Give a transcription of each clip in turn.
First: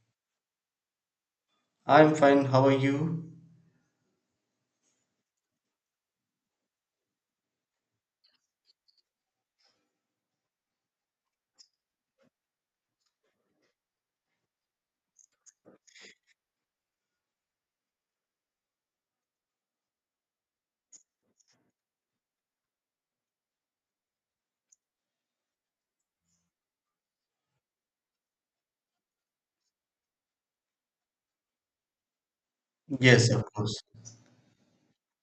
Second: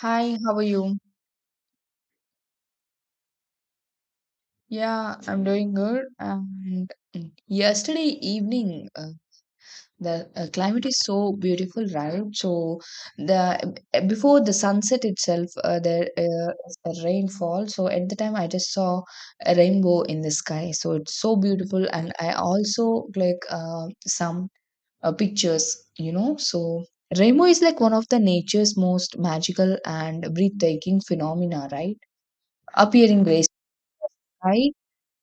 Hi, how are you? I'm fine. How are you? Yeah, I'm doing good. And yesterday evening, the climate is so beautiful, right? So the before the sunset itself, there is a rainfall. So at the time, I just saw a rainbow in the sky. So it's so beautiful, and I also like some pictures. So rainbow is like one of the nature's most magical and breathtaking phenomena, right? Appearing Yes, of gracefully. course.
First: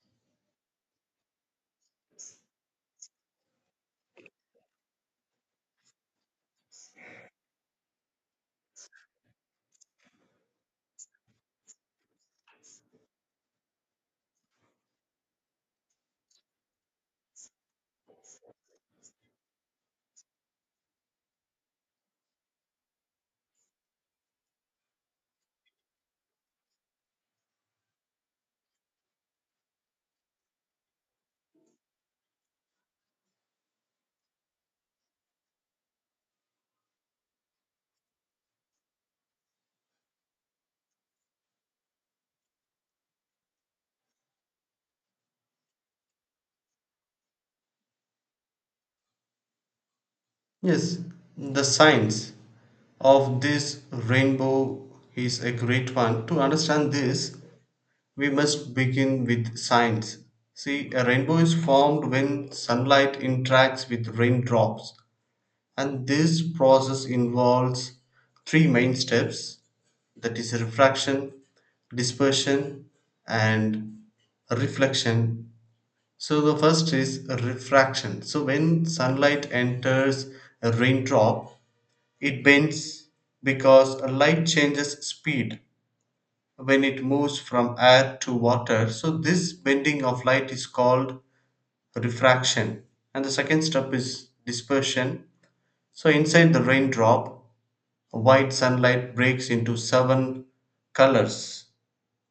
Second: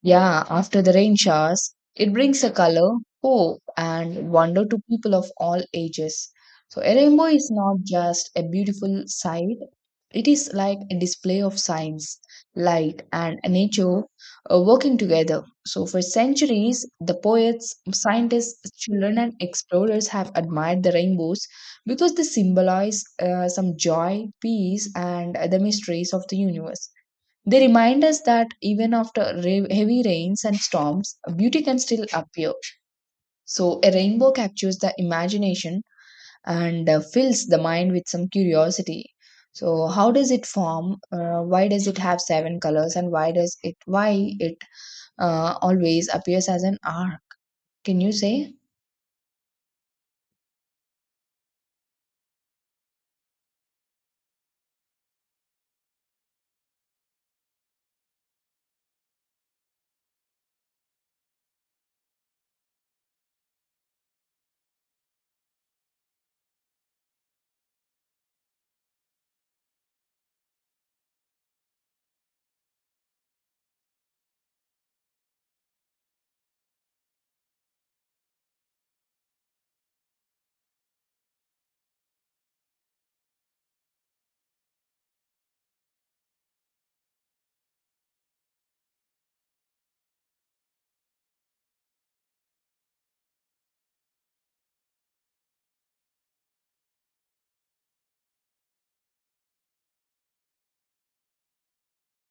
Yeah, after the rain showers, it brings a color, hope, and wonder to people of all ages. So, a rainbow is not just a beautiful sight, it is like a display of science, light, and nature working together. So, for centuries, the poets, scientists, children, and explorers have admired the rainbows because they symbolize some joy, peace, and the mysteries of the universe. They remind us that even after heavy rains and storms, beauty can still appear. So, a rainbow captures the imagination and fills the mind with some curiosity. So, how does it form? Why does it have seven colors? And why does it? Why it always appears as an arc? Can you say? Yes, the science of this rainbow is a great one. To understand this, we must begin with science. See, a rainbow is formed when sunlight interacts with raindrops, and this process involves three main steps, that is, refraction, dispersion, and reflection. So the first is refraction. So when sunlight enters a raindrop, it bends because light changes speed when it moves from air to water. So this bending of light is called refraction. And the second step is dispersion. So inside the raindrop, white sunlight breaks into seven colors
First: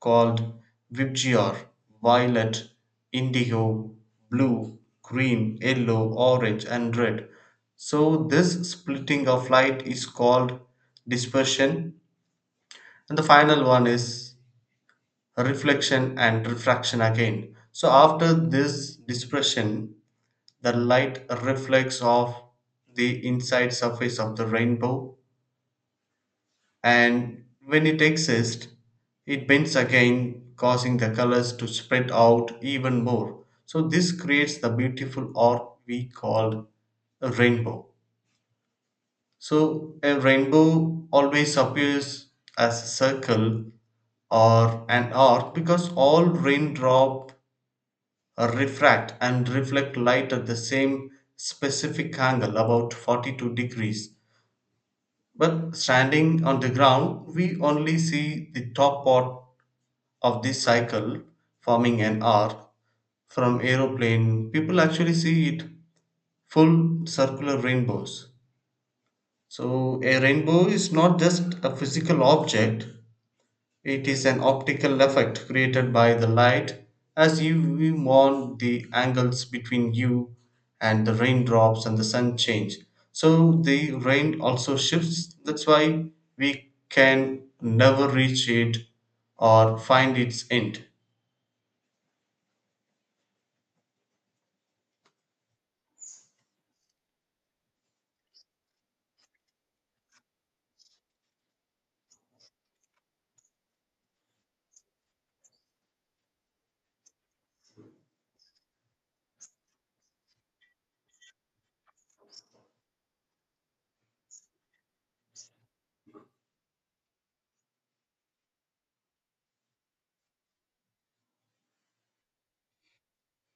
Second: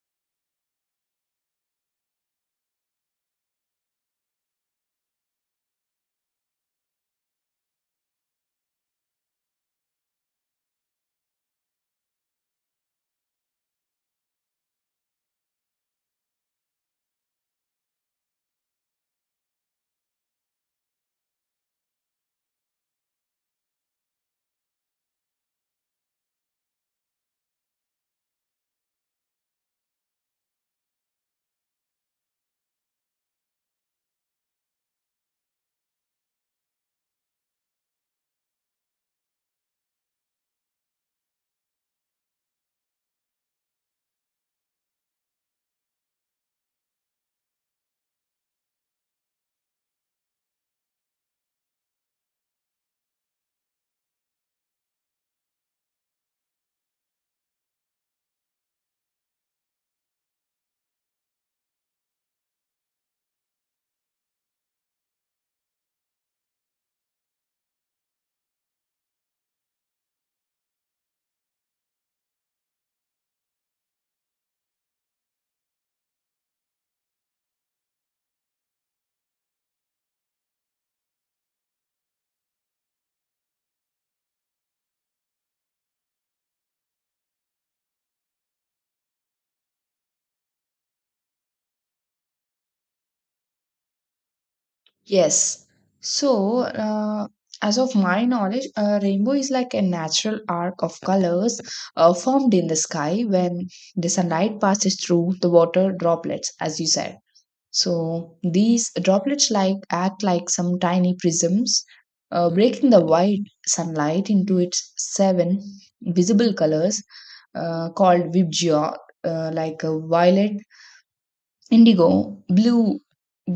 called Vibgyor: violet, indigo, blue, green, yellow, orange, and red. So this splitting of light is called dispersion, and the final one is reflection and refraction again. So after this dispersion, the light reflects off the inside surface of the rainbow, and when it exists, it bends again, causing the colors to spread out even more. So this creates the beautiful art we call a rainbow. So a rainbow always appears as a circle or an arc because all raindrop refract and reflect light at the same specific angle, about 42 degrees. But standing on the ground, we only see the top part of this cycle, forming an arc. From aeroplane, people actually see it full circular rainbows. So a rainbow is not just a physical object, it is an optical effect created by the light. As you move on, the angles between you and the raindrops and the sun change. So the rain also shifts. That's why we can never reach it or find its end. Yes. So, as of my knowledge, a rainbow is like a natural arc of colors formed in the sky when the sunlight passes through the water droplets, as you said. So, these droplets like act like some tiny prisms, breaking the white sunlight into its seven visible colors called vibgyo, like violet, indigo, blue,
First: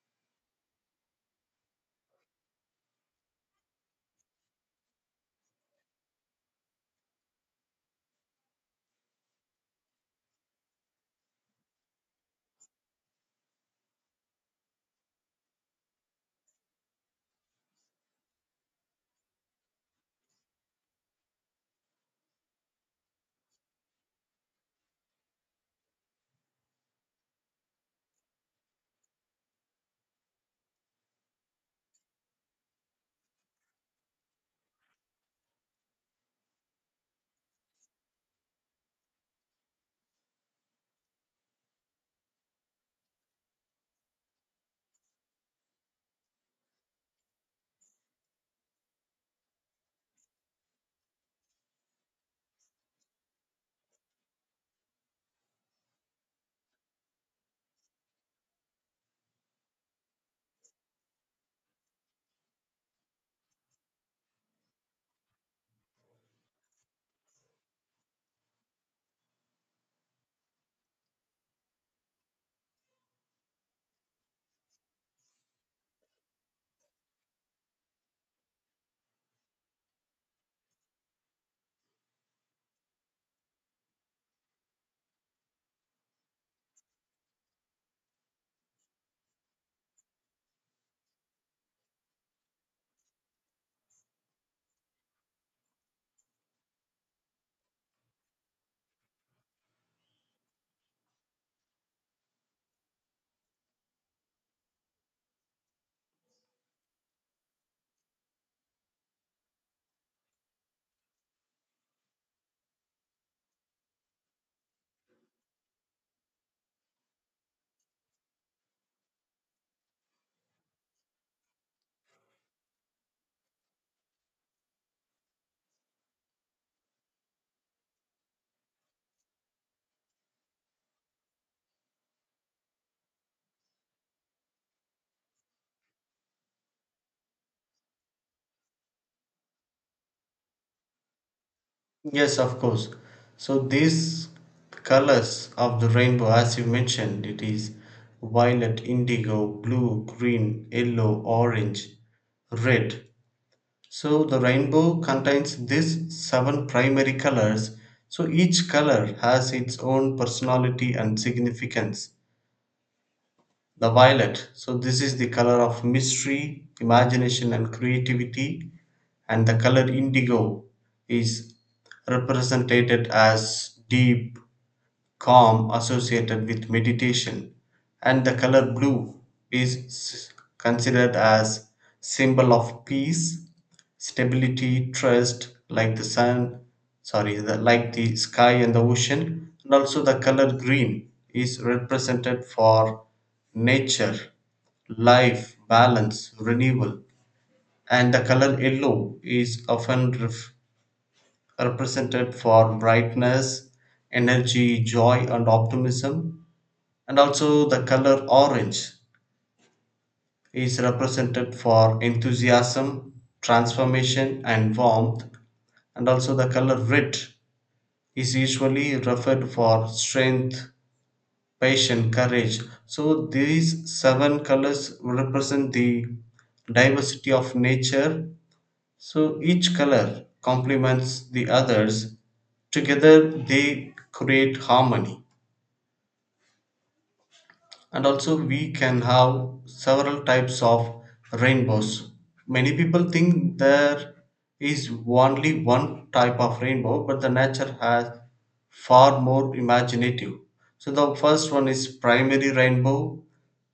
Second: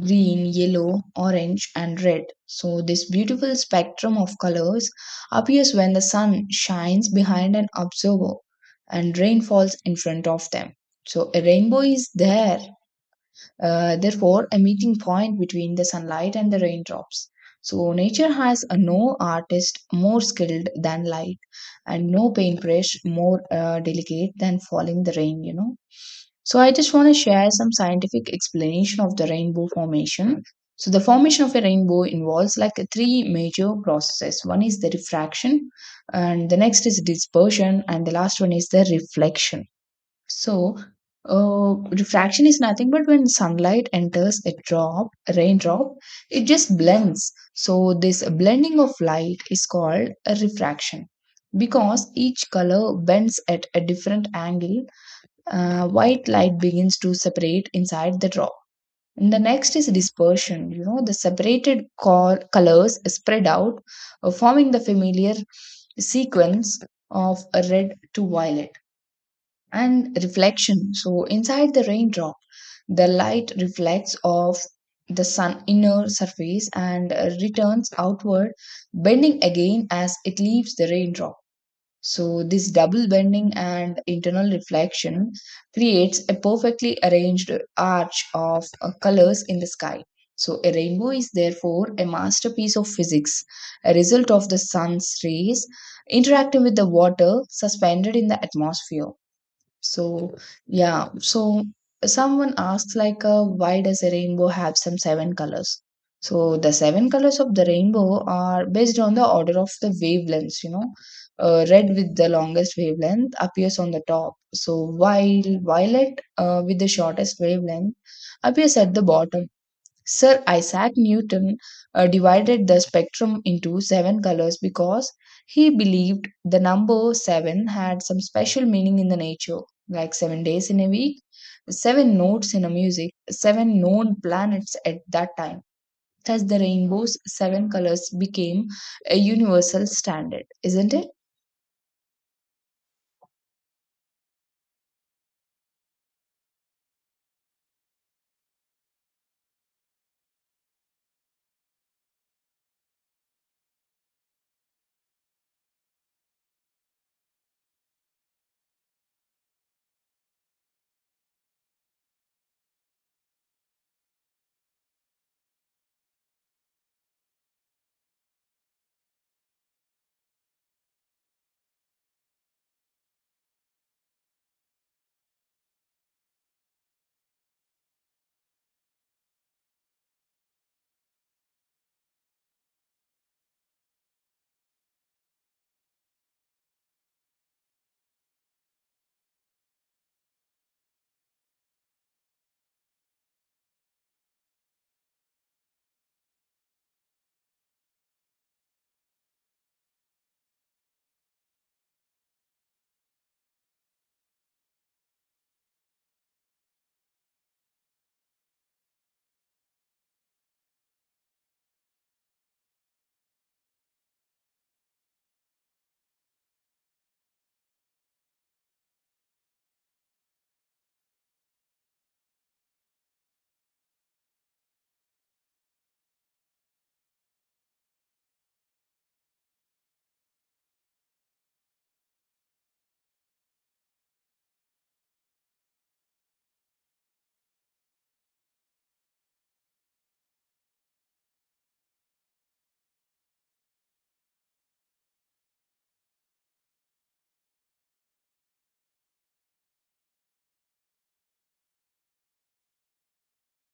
green, yellow, orange, and red. So, this beautiful spectrum of colors appears when the sun shines behind an observer and rain falls in front of them. So, a rainbow is there, therefore, a meeting point between the sunlight and the raindrops. So, nature has a no artist more skilled than light, and no paintbrush more delicate than falling the rain. So I just want to share some scientific explanation of the rainbow formation. So the formation of a rainbow involves like a three major processes. One is the refraction, and the next is dispersion, and the last one is the reflection. So refraction is nothing but when sunlight enters a raindrop, it just blends. So this blending of light is called a refraction because each color bends at a different angle. White light begins to separate inside the draw. And the next is dispersion. The separated colors spread out, forming the familiar sequence of a red to violet. And reflection. So inside the raindrop, the light reflects off the sun inner surface and returns outward, bending again as it leaves the raindrop. So, this double bending and internal reflection creates a perfectly arranged arch of colors in the sky. So, a rainbow is therefore a masterpiece of physics, a result of the sun's rays interacting with the water suspended in the atmosphere. So, yeah. So, someone asks, like, why does a rainbow have some seven colors? So, the seven colors of the rainbow are based on the order of the wavelengths. Red with the longest wavelength appears on the top. So, while violet with the shortest wavelength appears at the bottom. Sir Isaac Newton divided the spectrum into seven colors because he believed the number seven had some special meaning in the nature, like 7 days in a week, seven notes in a music, seven known planets at that time. Thus, the rainbow's seven colors became a universal standard, isn't it? Yes, of course. So these colors of the rainbow, as you mentioned, it is violet, indigo, blue, green, yellow, orange, red. So the rainbow contains these seven primary colors. So each color has its own personality and significance. The violet, so this is the color of mystery, imagination, and creativity. And the color indigo is represented as deep, calm, associated with meditation. And the color blue is considered as symbol of peace, stability, trust, like the sun, sorry, the, like the sky and the ocean. And also the color green is represented for nature, life, balance, renewal. And the color yellow is often represented for brightness, energy, joy, and optimism. And also, the color orange is represented for enthusiasm, transformation, and warmth. And also, the color red is usually referred for strength, passion, courage. So these seven colors represent the diversity of nature. So each color complements the others, together they create harmony. And also, we can have several types of rainbows. Many people think there is only one type of rainbow, but the nature has far more imaginative. So the first one is primary rainbow,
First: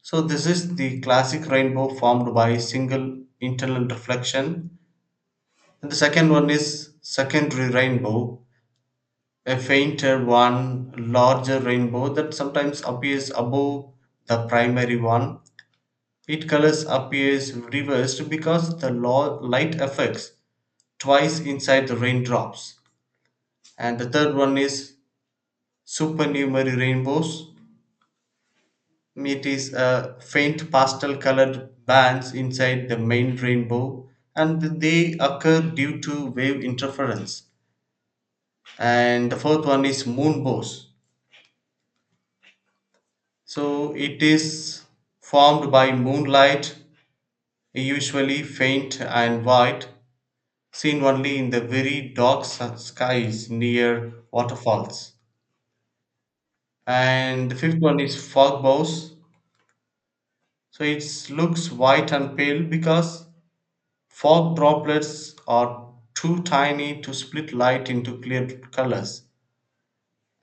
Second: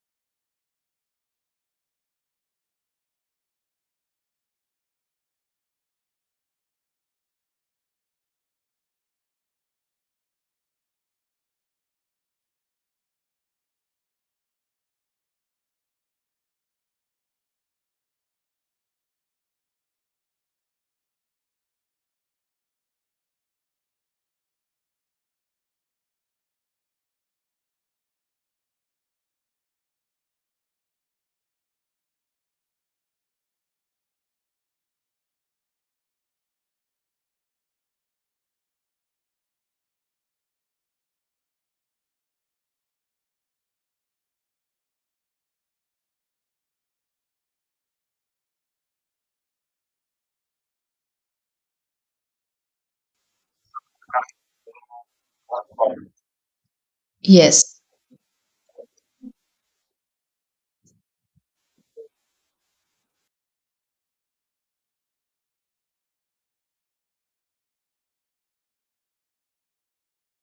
so this is the classic rainbow formed by single internal reflection. And the second one is secondary rainbow, a fainter one, larger rainbow that sometimes appears above the primary one. Its colors appears reversed because the light affects twice inside the raindrops. And the third one is supernumerary rainbows. It is a faint pastel colored bands inside the main rainbow, and they occur due to wave interference. And the fourth one is moon bows, so it is formed by moonlight, usually faint and white, seen only in the very dark skies near waterfalls. And the fifth Yes. one is fog bows, so it looks white and pale because fog droplets are too tiny to split light into clear colors.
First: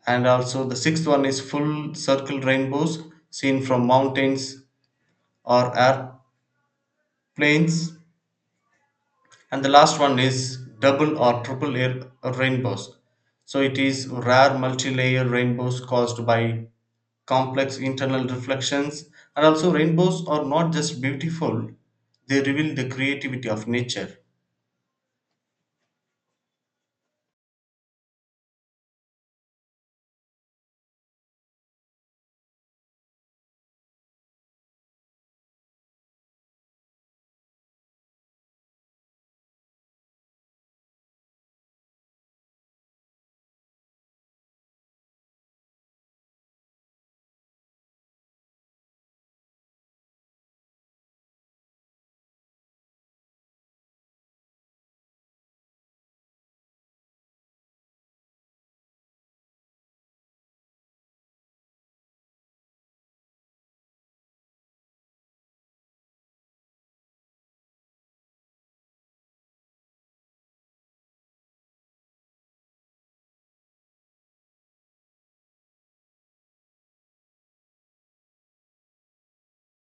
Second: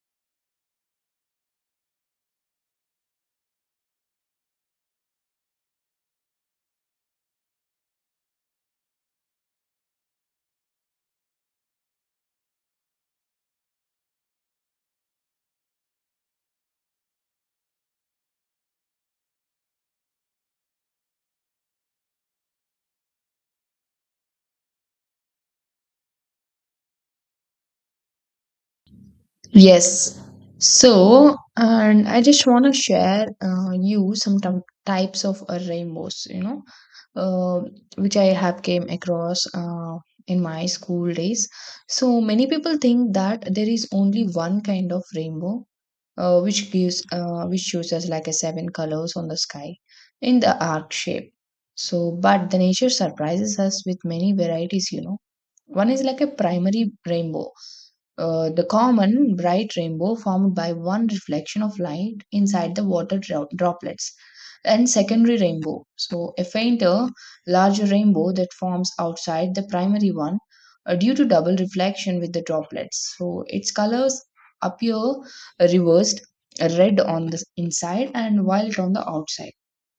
And also the sixth one is full circle rainbows, seen from mountains or airplanes. And the last one is double or triple air rainbows, so it is rare multi-layer rainbows caused by complex internal reflections. And also rainbows are not just beautiful, they reveal the creativity of nature. Yes. So, and I just want to share you some types of rainbows, uh, which I have came across in my school days. So many people think that there is only one kind of rainbow, which shows us like a seven colors on the sky in the arc shape. So, but the nature surprises us with many varieties. One is like a primary rainbow, the common bright rainbow formed by one reflection of light inside the water droplets. And secondary rainbow, so a fainter, larger rainbow that forms outside the primary one due to double reflection with the droplets, so its colors appear reversed, red on the inside and white on the outside.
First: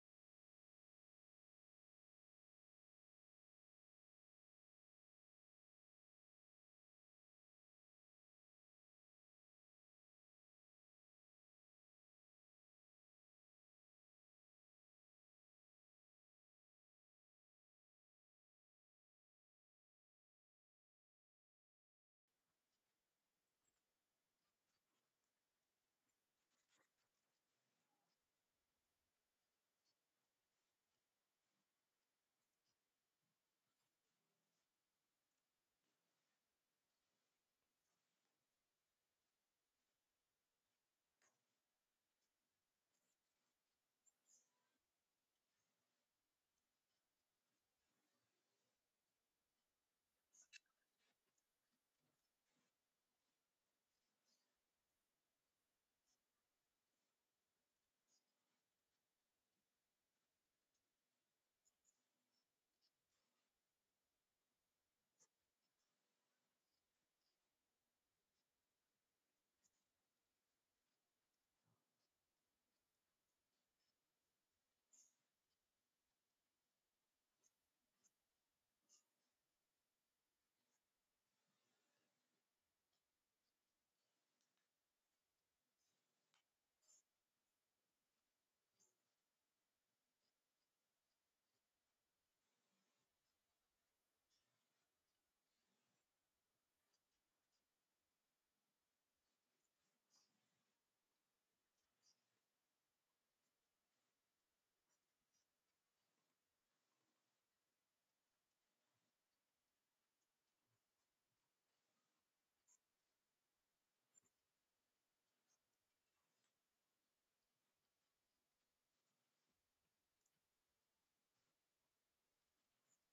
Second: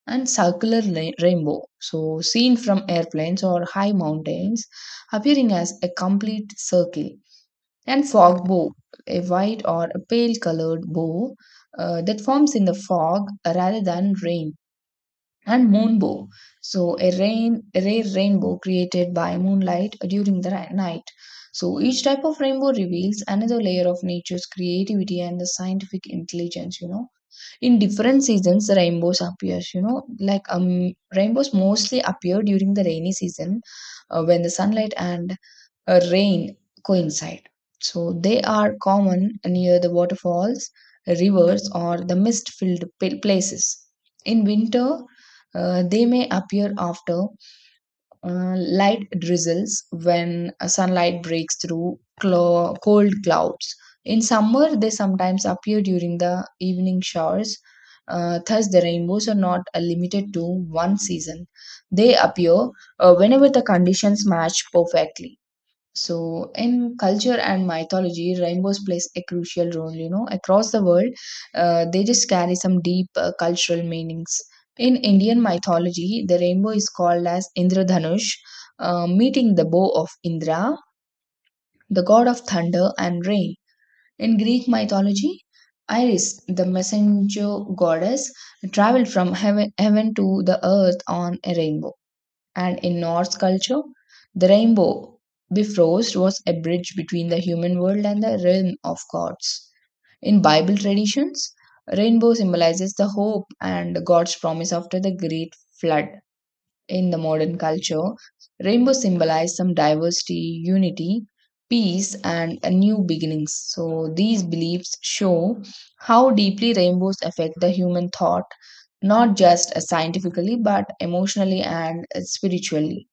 And circular rainbow, so seen from airplanes or high mountains, appearing as a complete circle. And fog bow, a white or a pale colored bow that forms in the fog rather than rain. And moonbow, so a rain rare rainbow created by moonlight during the night. So each type of rainbow reveals another layer of nature's creativity and the scientific intelligence. In different seasons, the rainbows appears. Like rainbows mostly appear during the rainy season, when the sunlight and rain coincide. So they are common near the waterfalls, rivers, or the mist filled places. In winter, they may appear after uh, light drizzles when sunlight breaks through cold clouds. In summer, they sometimes appear during the evening showers. Thus, the rainbows are not limited to one season. They appear whenever the conditions match perfectly. So, in culture and mythology, rainbows plays a crucial role. Across the world, they just carry some deep cultural meanings. In Indian mythology, the rainbow is called as Indradhanush, meeting the bow of Indra, the god of thunder and rain. In Greek mythology, Iris, the messenger goddess, traveled from heaven to the earth on a rainbow. And in Norse culture, the rainbow bifrost was a bridge between the human world and the realm of gods. In Bible traditions, rainbow symbolizes the hope and God's promise after the great flood. In the modern culture, rainbow symbolizes some diversity, unity, peace, and a new beginnings. So these beliefs show how deeply rainbows affect the human thought, not just scientifically, but emotionally and spiritually.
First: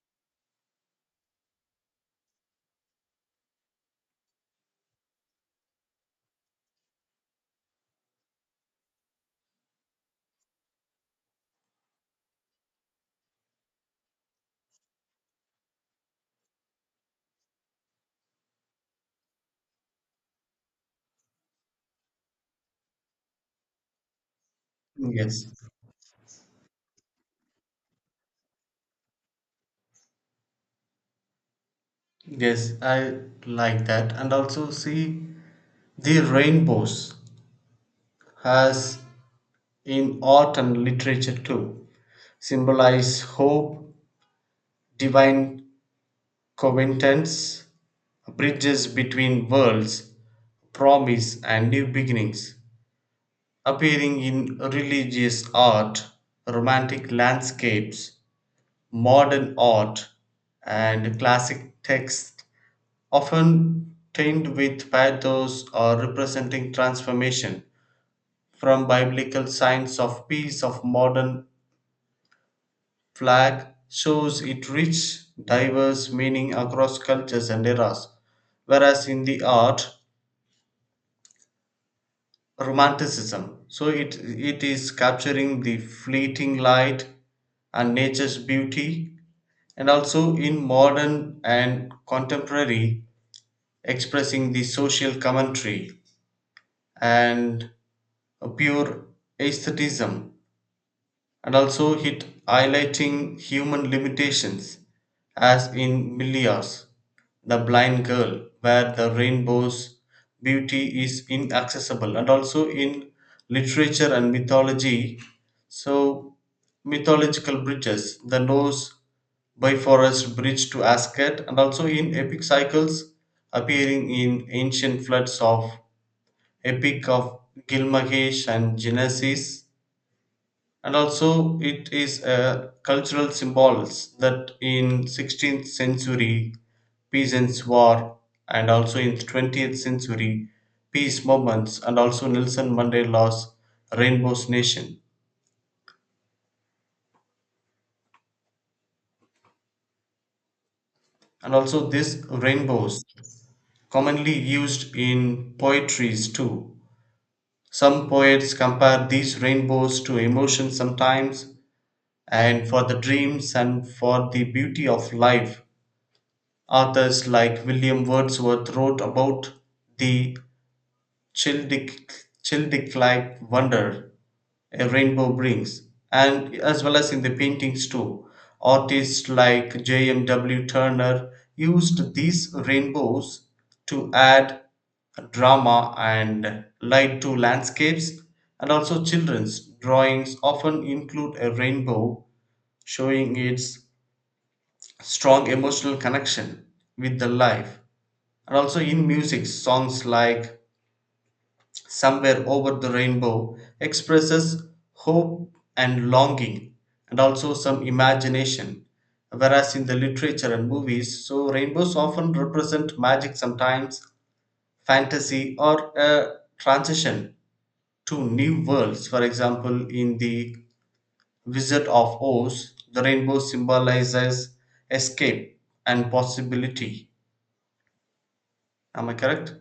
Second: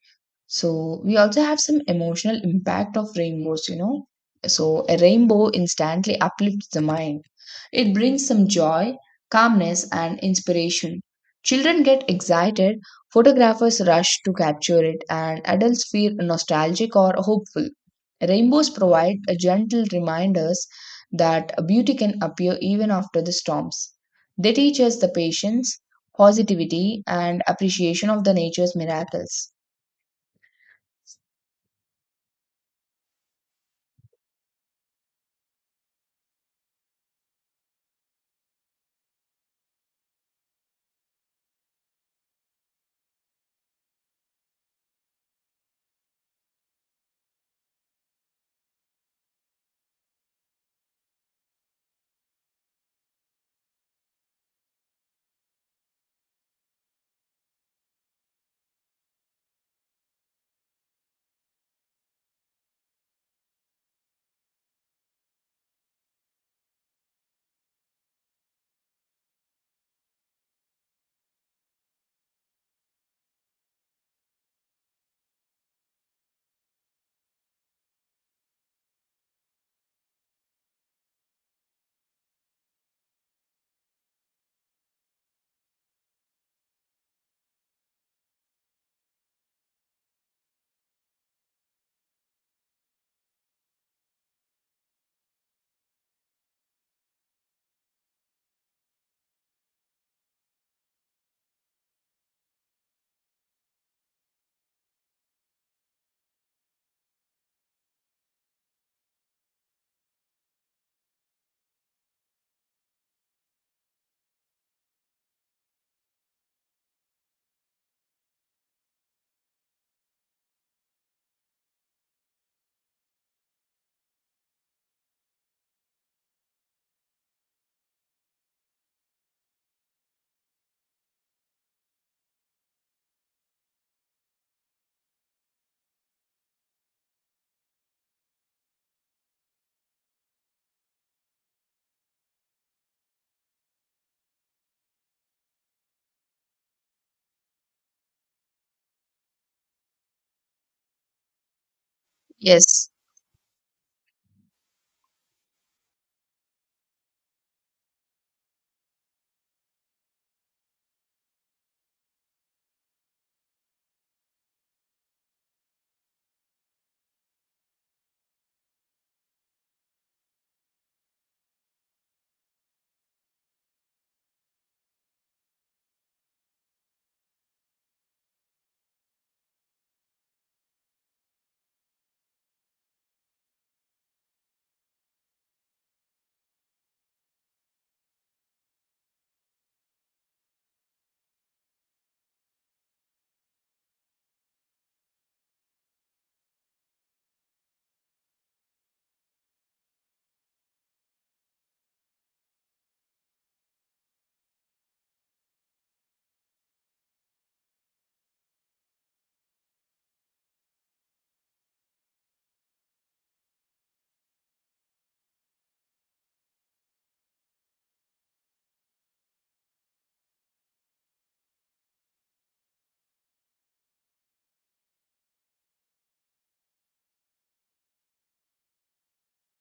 So we also have some emotional impact of rainbows. So a rainbow instantly uplifts the mind. It brings some joy, calmness, and inspiration. Children get excited, photographers rush to capture it, and adults feel nostalgic or hopeful. Rainbows provide a gentle reminders that beauty can appear even after the storms. They teach us the Yes, patience, positivity, and appreciation of the nature's miracles. yes, I like that. And also see the rainbows as in art and literature too symbolize hope, divine covenants, bridges between worlds, promise, and new beginnings, appearing in religious art, romantic landscapes, modern art, and classic texts, often tinged with pathos or representing transformation from biblical signs of peace of modern flag shows it rich, diverse meaning across cultures and eras. Whereas in the art, romanticism. So it is capturing the fleeting light and nature's beauty, and also in modern and contemporary, expressing the social commentary and a pure aesthetism, and also hit highlighting human limitations, as in Milia's The Blind Girl, where the rainbow's beauty is inaccessible. And also in literature and mythology. So, mythological bridges, the Norse by forest bridge to Asgard, and also in epic cycles appearing in ancient floods of Epic of Gilgamesh and Genesis. And also it is a cultural symbols that in 16th century peasants war, and also in 20th century peace movements, and also Nelson Mandela's rainbows nation. And also these Yes, rainbows commonly used in poetries too. Some poets compare these rainbows to emotions sometimes, and for the dreams and for the beauty of life. Authors like William Wordsworth wrote about the Childeric, Childeric-like wonder a rainbow brings. And as well as in the paintings too. Artists like J.M.W. Turner used these rainbows to add drama and light to landscapes. And also children's drawings often include a rainbow, showing its strong emotional connection with the life. And also in music, songs like Somewhere Over the Rainbow expresses hope and longing and also some imagination. Whereas in the literature and movies, so rainbows often represent magic sometimes, fantasy, or a transition to new worlds. For example, in the Wizard of Oz, the rainbow symbolizes escape and possibility. Am I correct?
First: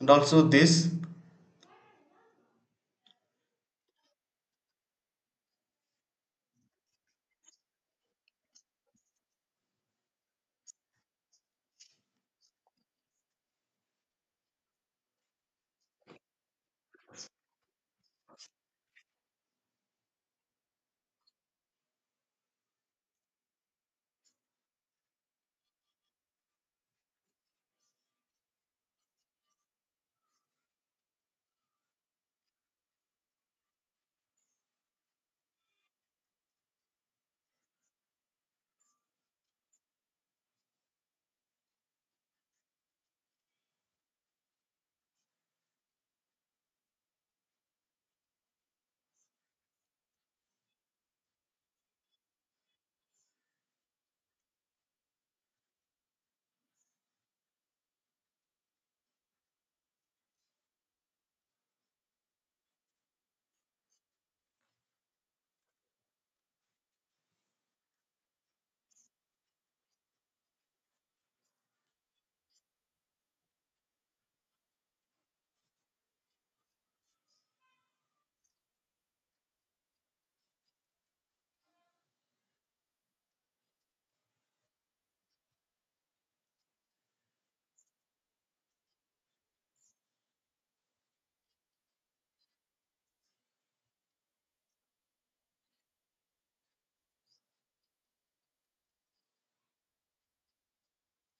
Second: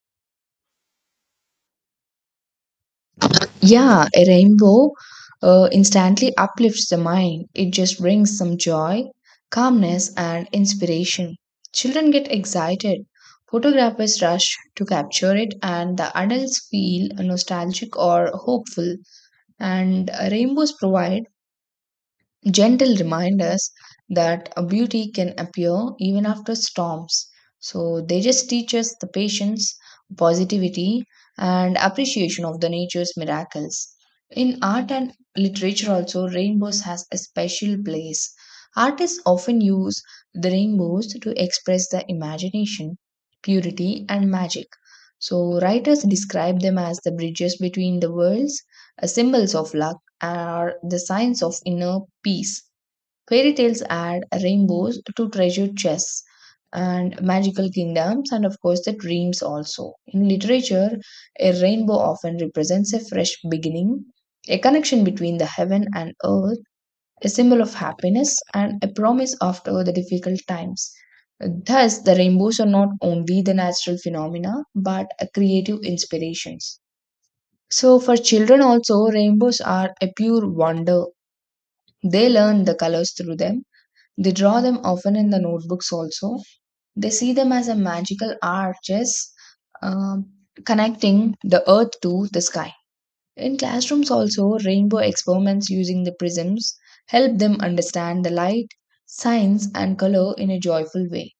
And also this. yeah, a rainbow instantly uplifts the mind. It just brings some joy, calmness, and inspiration. Children get excited. Photographers rush to capture it, and the adults feel nostalgic or hopeful. And rainbows provide gentle reminders that a beauty can appear even after storms. So they just teach us the patience, positivity, and appreciation of the nature's miracles. In art and literature, also, rainbows has a special place. Artists often use the rainbows to express the imagination, purity, and magic. So writers describe them as the bridges between the worlds, symbols of love are the signs of inner peace. Fairy tales add rainbows to treasure chests and magical kingdoms, and of course, the dreams also. In literature, a rainbow often represents a fresh beginning, a connection between the heaven and earth, a symbol of happiness, and a promise after the difficult times. Thus, the rainbows are not only the natural phenomena but a creative inspirations. So, for children, also, rainbows are a pure wonder. They learn the colors through them. They draw them often in the notebooks also. They see them as a magical arches um, connecting the earth to the sky. In classrooms also, rainbow experiments using the prisms help them understand the light, science and color in a joyful way.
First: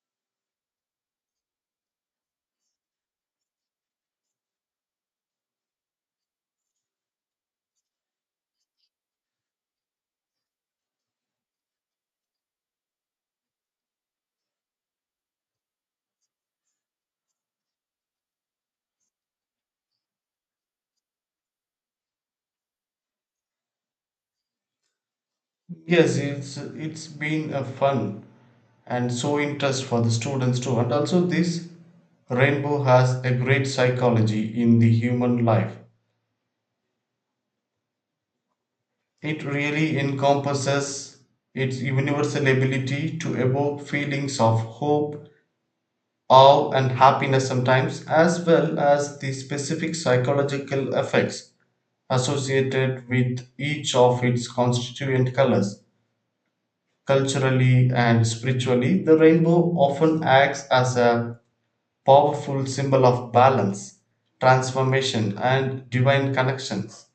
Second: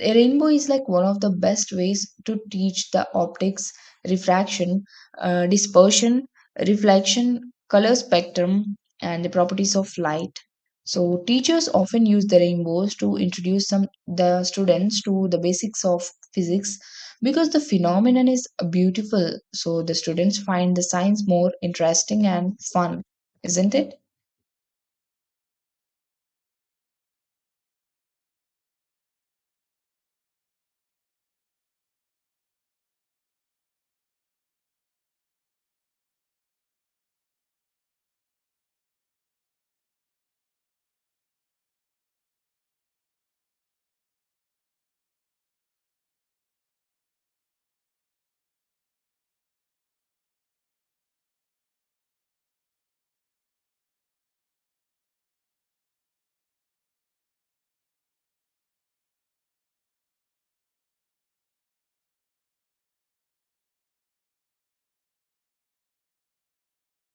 A rainbow is like one of the best ways to teach the optics, refraction, dispersion, reflection, color spectrum, and the properties of light. So teachers often use the rainbows to introduce some the students to the basics of physics because the phenomenon is beautiful. So the students find the science more interesting and fun, isn't it? Yes, it's been a fun and so interest for the students too. And also this rainbow has a great psychology in the human life. It really encompasses its universal ability to evoke feelings of hope, awe, and happiness sometimes, as well as the specific psychological effects associated with each of its constituent colors. Culturally and spiritually, the rainbow often acts as a powerful symbol of balance, transformation, and divine connections.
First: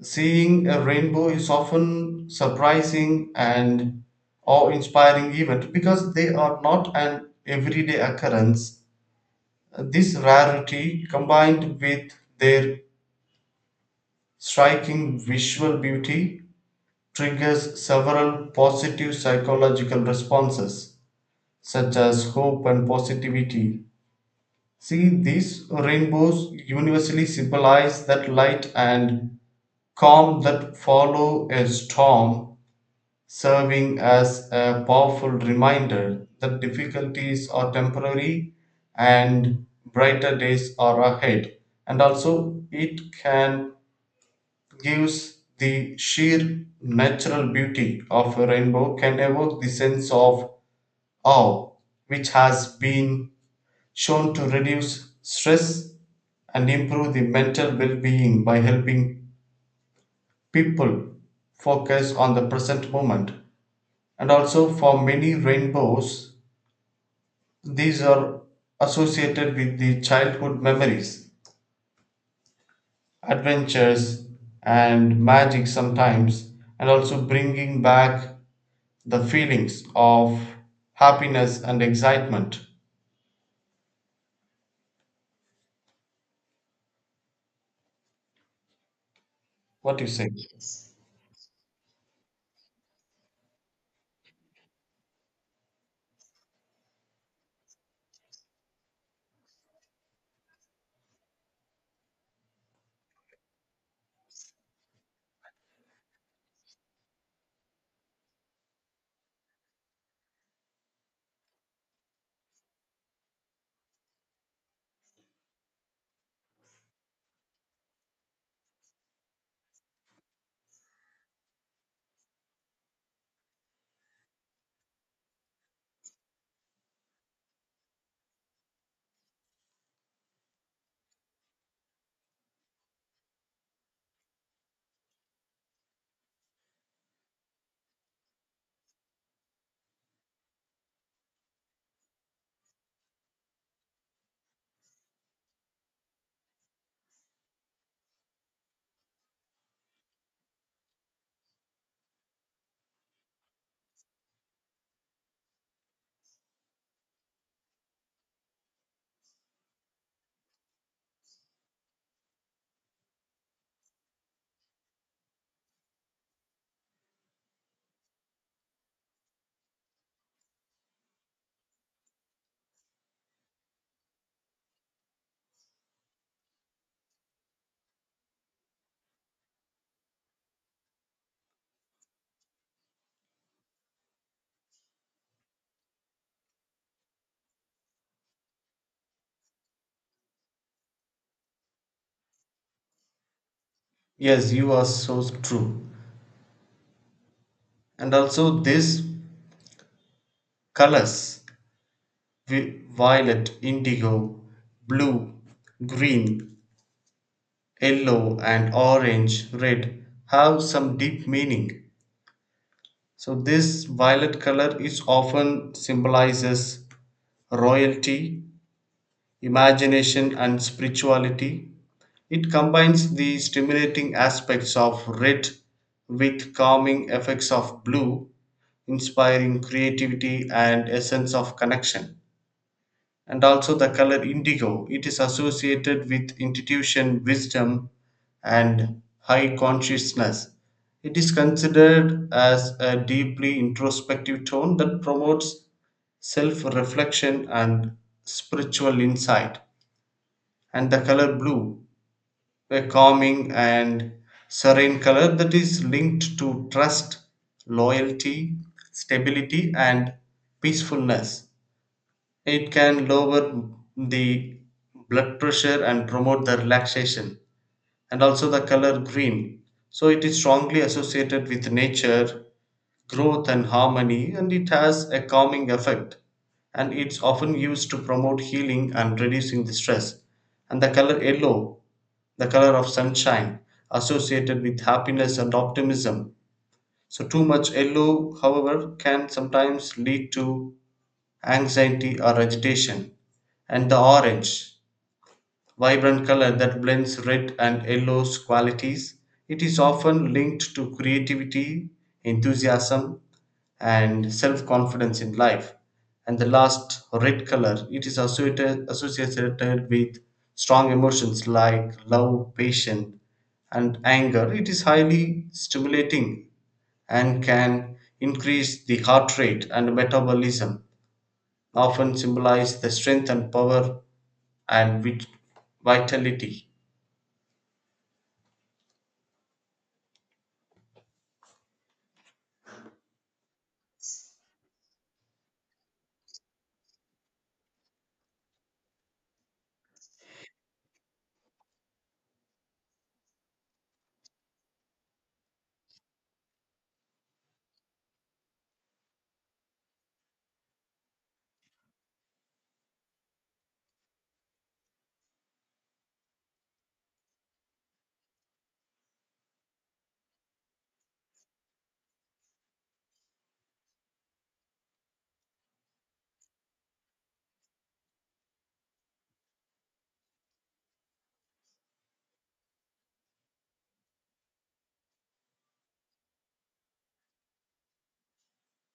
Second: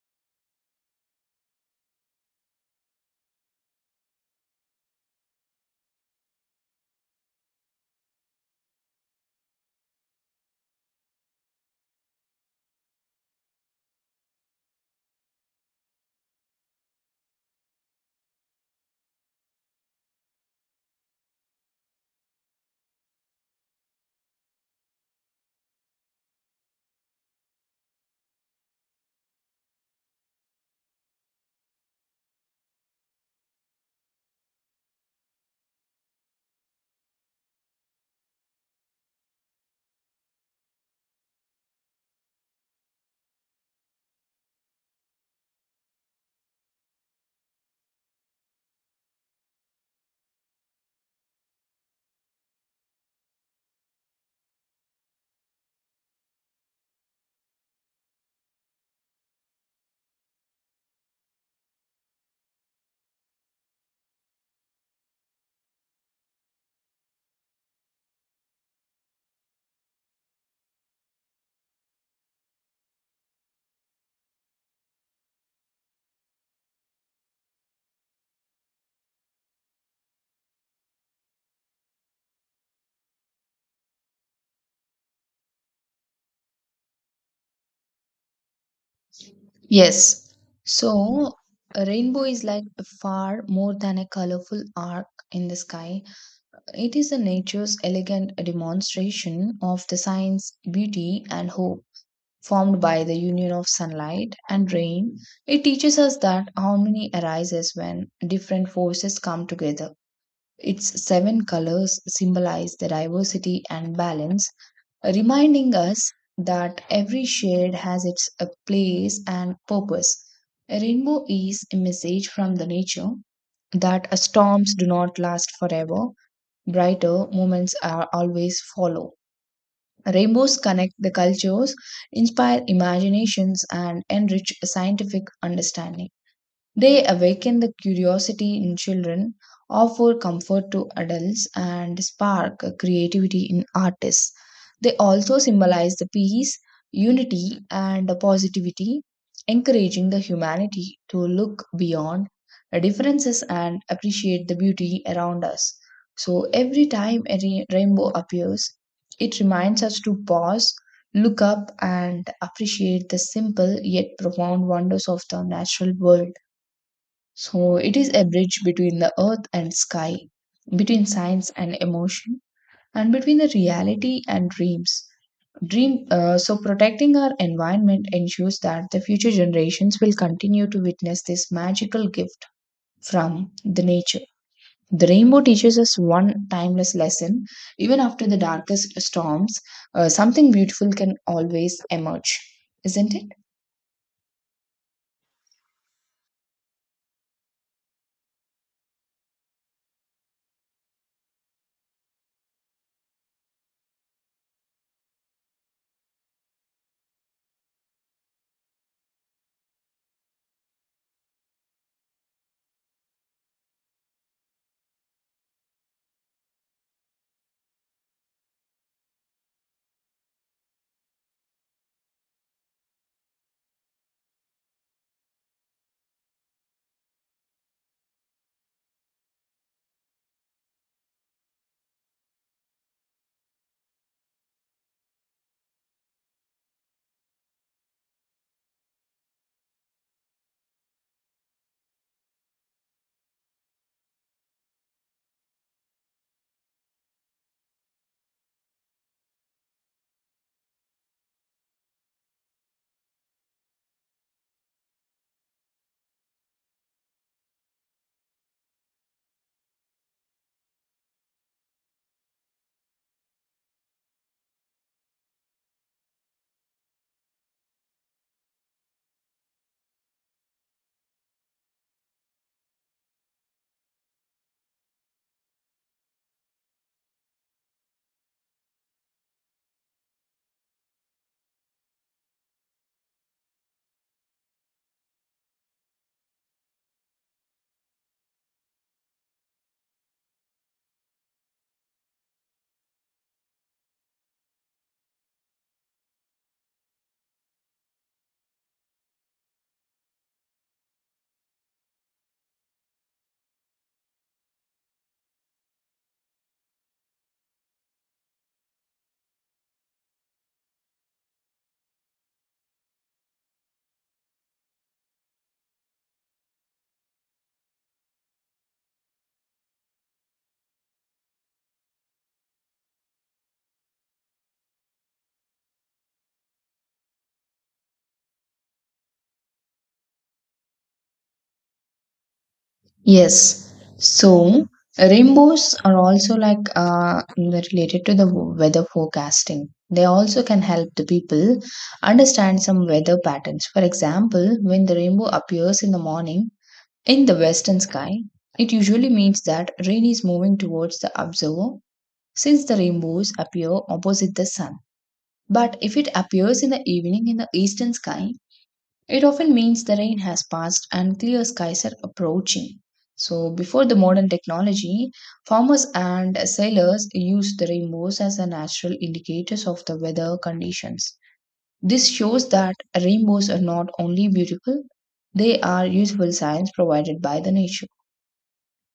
Seeing a rainbow is often surprising and awe-inspiring event because they are not an everyday occurrence. This rarity, combined with their striking visual beauty, triggers several positive psychological responses, such as hope and positivity. See, these rainbows universally symbolize that light and calm that follow a storm, serving as a powerful reminder that difficulties are temporary and brighter days are ahead. And also, it can gives the sheer natural beauty of a rainbow can evoke the sense of awe, which has been shown to reduce stress and improve the mental well-being by helping people focus on the present moment. And also for many rainbows, these are associated with the childhood memories, adventures, and magic sometimes, and also bringing back the feelings of happiness and excitement. What do you say? Yes. So a rainbow is like far more than a colorful arc in the sky. It is the nature's elegant demonstration of the science, beauty, and hope formed by the union of sunlight and rain. It teaches us that harmony arises when different forces come together. Its seven colors symbolize the diversity and balance, reminding us that every shade has its a place and purpose. A rainbow is a message from the nature that storms do not last forever, brighter moments are always follow. Rainbows connect the cultures, inspire imaginations, and enrich scientific understanding. They awaken the curiosity in children, offer comfort to adults, and spark creativity in artists. They also symbolize the peace, unity, and positivity, encouraging the humanity to look beyond the differences and appreciate the beauty around us. So, every time a rainbow appears, it reminds us to pause, look up, and appreciate the simple yet profound wonders of the natural world. So it is a bridge between the earth and sky, between science and emotion, and between the reality and dreams. Dream. So protecting our environment ensures that the future generations will continue to witness this magical gift from the nature. The rainbow teaches us one timeless lesson. Even after the darkest storms, something beautiful can always emerge, isn't it? Yes, you are so true. And also these colors, violet, indigo, blue, green, yellow, and orange, red, have some deep meaning. So this violet color is often symbolizes royalty, imagination, and spirituality. It combines the stimulating aspects of red with calming effects of blue, inspiring creativity and a sense of connection. And also the color indigo. It is associated with intuition, wisdom, and high consciousness. It is considered as a deeply introspective tone that promotes self reflection and spiritual insight. And the color blue, a calming and serene color that is linked to trust, loyalty, stability, and peacefulness. It can lower the blood pressure and promote the relaxation. And also the color green. So it is strongly associated with nature, growth, and harmony, and it has a calming effect. And it's often used to promote healing and reducing the stress. And the color yellow, the color of sunshine, associated with happiness and optimism. So, too much yellow, however, can sometimes lead to anxiety or agitation. And the orange, vibrant color that blends red and yellow's qualities. It is often linked to creativity, enthusiasm, and self-confidence in life. And the last red color, it is associated with strong emotions like love, passion, and anger. It is highly stimulating and can increase the heart rate and metabolism, often symbolize the strength and power and vitality. Yes. So rainbows are also like related to the weather forecasting. They also can help the people understand some weather patterns. For example, when the rainbow appears in the morning in the western sky, it usually means that rain is moving towards the observer since the rainbows appear opposite the sun. But if it appears in the evening in the eastern sky, it often means the rain has passed and clear skies are approaching. So, before the modern technology, farmers and sailors used the rainbows as the natural indicators of the weather conditions. This shows that rainbows are not only beautiful, they are useful signs provided by the nature.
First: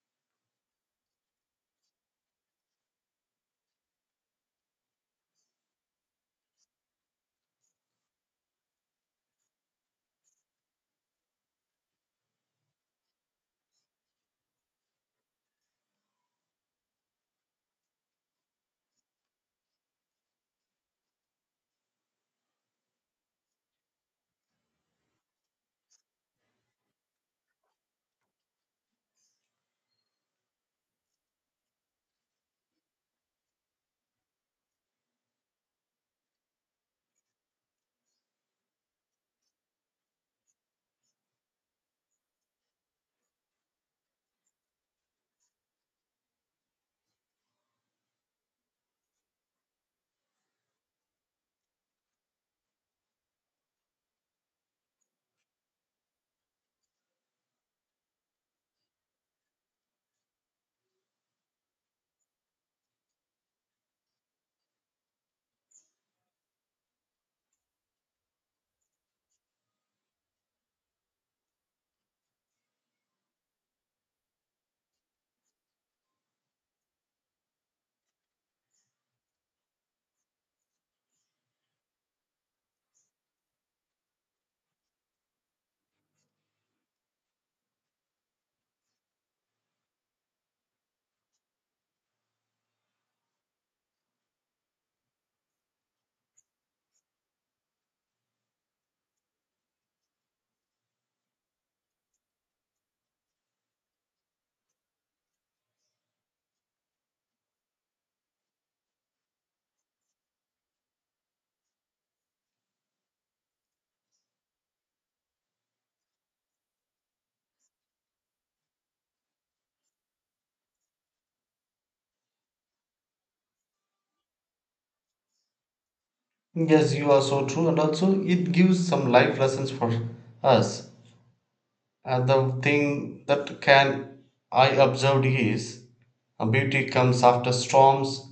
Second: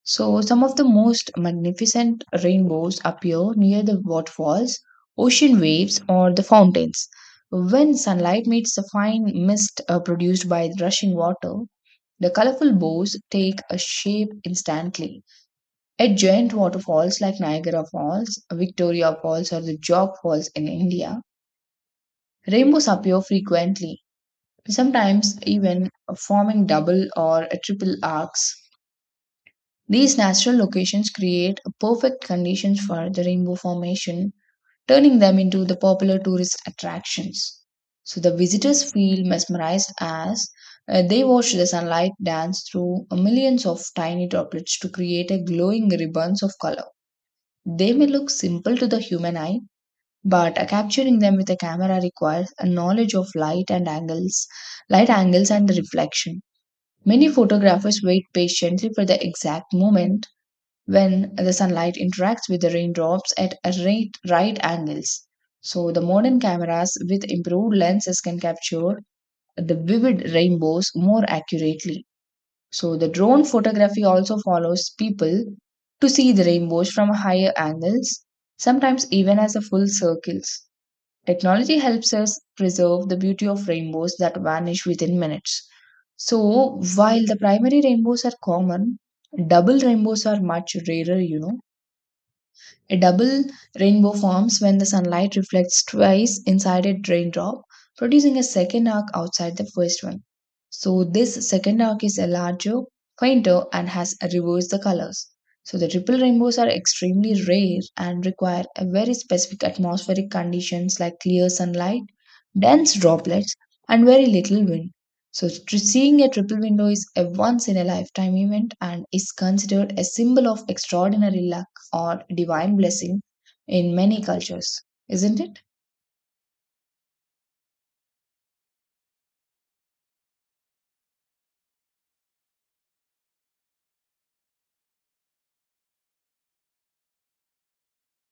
So, some of the most magnificent rainbows appear near the waterfalls, ocean waves, or the fountains. When sunlight meets the fine mist produced by the rushing water, the colorful bows take a shape instantly. At giant waterfalls like Niagara Falls, Victoria Falls, or the Jog Falls in India, rainbows appear frequently, sometimes even forming double or triple arcs. These natural locations create perfect conditions for the rainbow formation, turning them into the popular tourist attractions. So the visitors feel mesmerized as they watch the sunlight dance through millions of tiny droplets to create a glowing ribbons of color. They may look simple to the human eye, but capturing them with a camera requires a knowledge of light and angles, light angles and reflection. Many photographers wait patiently for the exact moment when the sunlight interacts with the raindrops at a right angles. So, the modern cameras with improved lenses can capture the vivid rainbows more accurately. So, the drone photography also follows people to see the rainbows from higher angles, sometimes even as a full circles. Technology helps us preserve the beauty of rainbows that vanish within minutes. So, while the primary rainbows are common, double rainbows are much rarer. A double rainbow forms when the sunlight reflects twice inside a raindrop, producing a second arc outside the first one. So, this second arc is a larger, fainter, and has reversed the colors. So, the triple rainbows are extremely rare and require a very specific atmospheric conditions like clear sunlight, dense droplets, and very little wind. So, seeing a triple window is a once in a lifetime event and is considered a symbol of extraordinary luck or divine blessing in many cultures, isn't it? Yes, you are so true, and also it gives some life lessons for us. And the thing that can I observed is, beauty comes after storms,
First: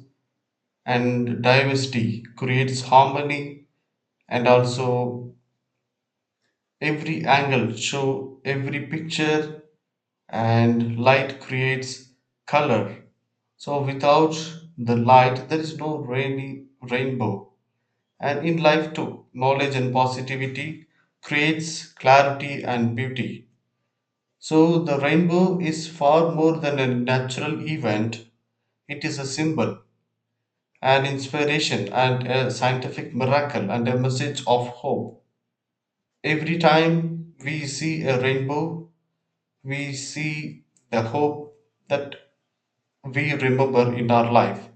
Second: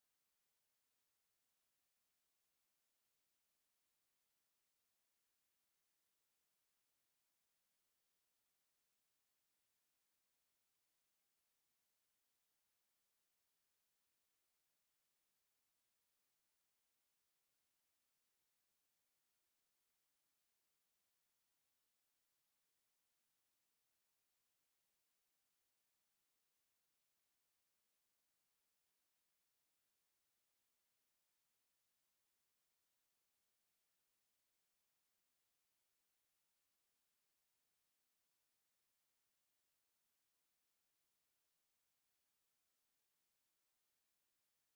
and diversity creates harmony, and also every angle show every picture, and light creates color. So without the light there is no rainy rainbow. And in life too, knowledge and positivity creates clarity and beauty. So the rainbow is far more than a natural event, it is a symbol, an inspiration, and a scientific miracle, and a message of hope. Every time we see a rainbow, we see the hope that we remember in our life.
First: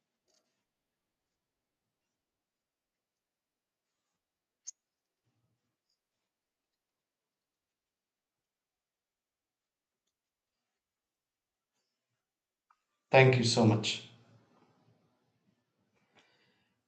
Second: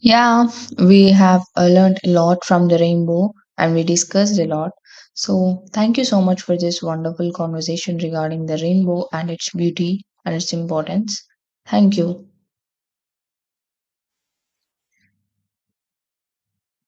Yeah, we have learned a lot from the rainbow and we discussed a lot. So, thank you so much for this wonderful conversation regarding the rainbow and its beauty and its importance. Thank you. Thank you so much.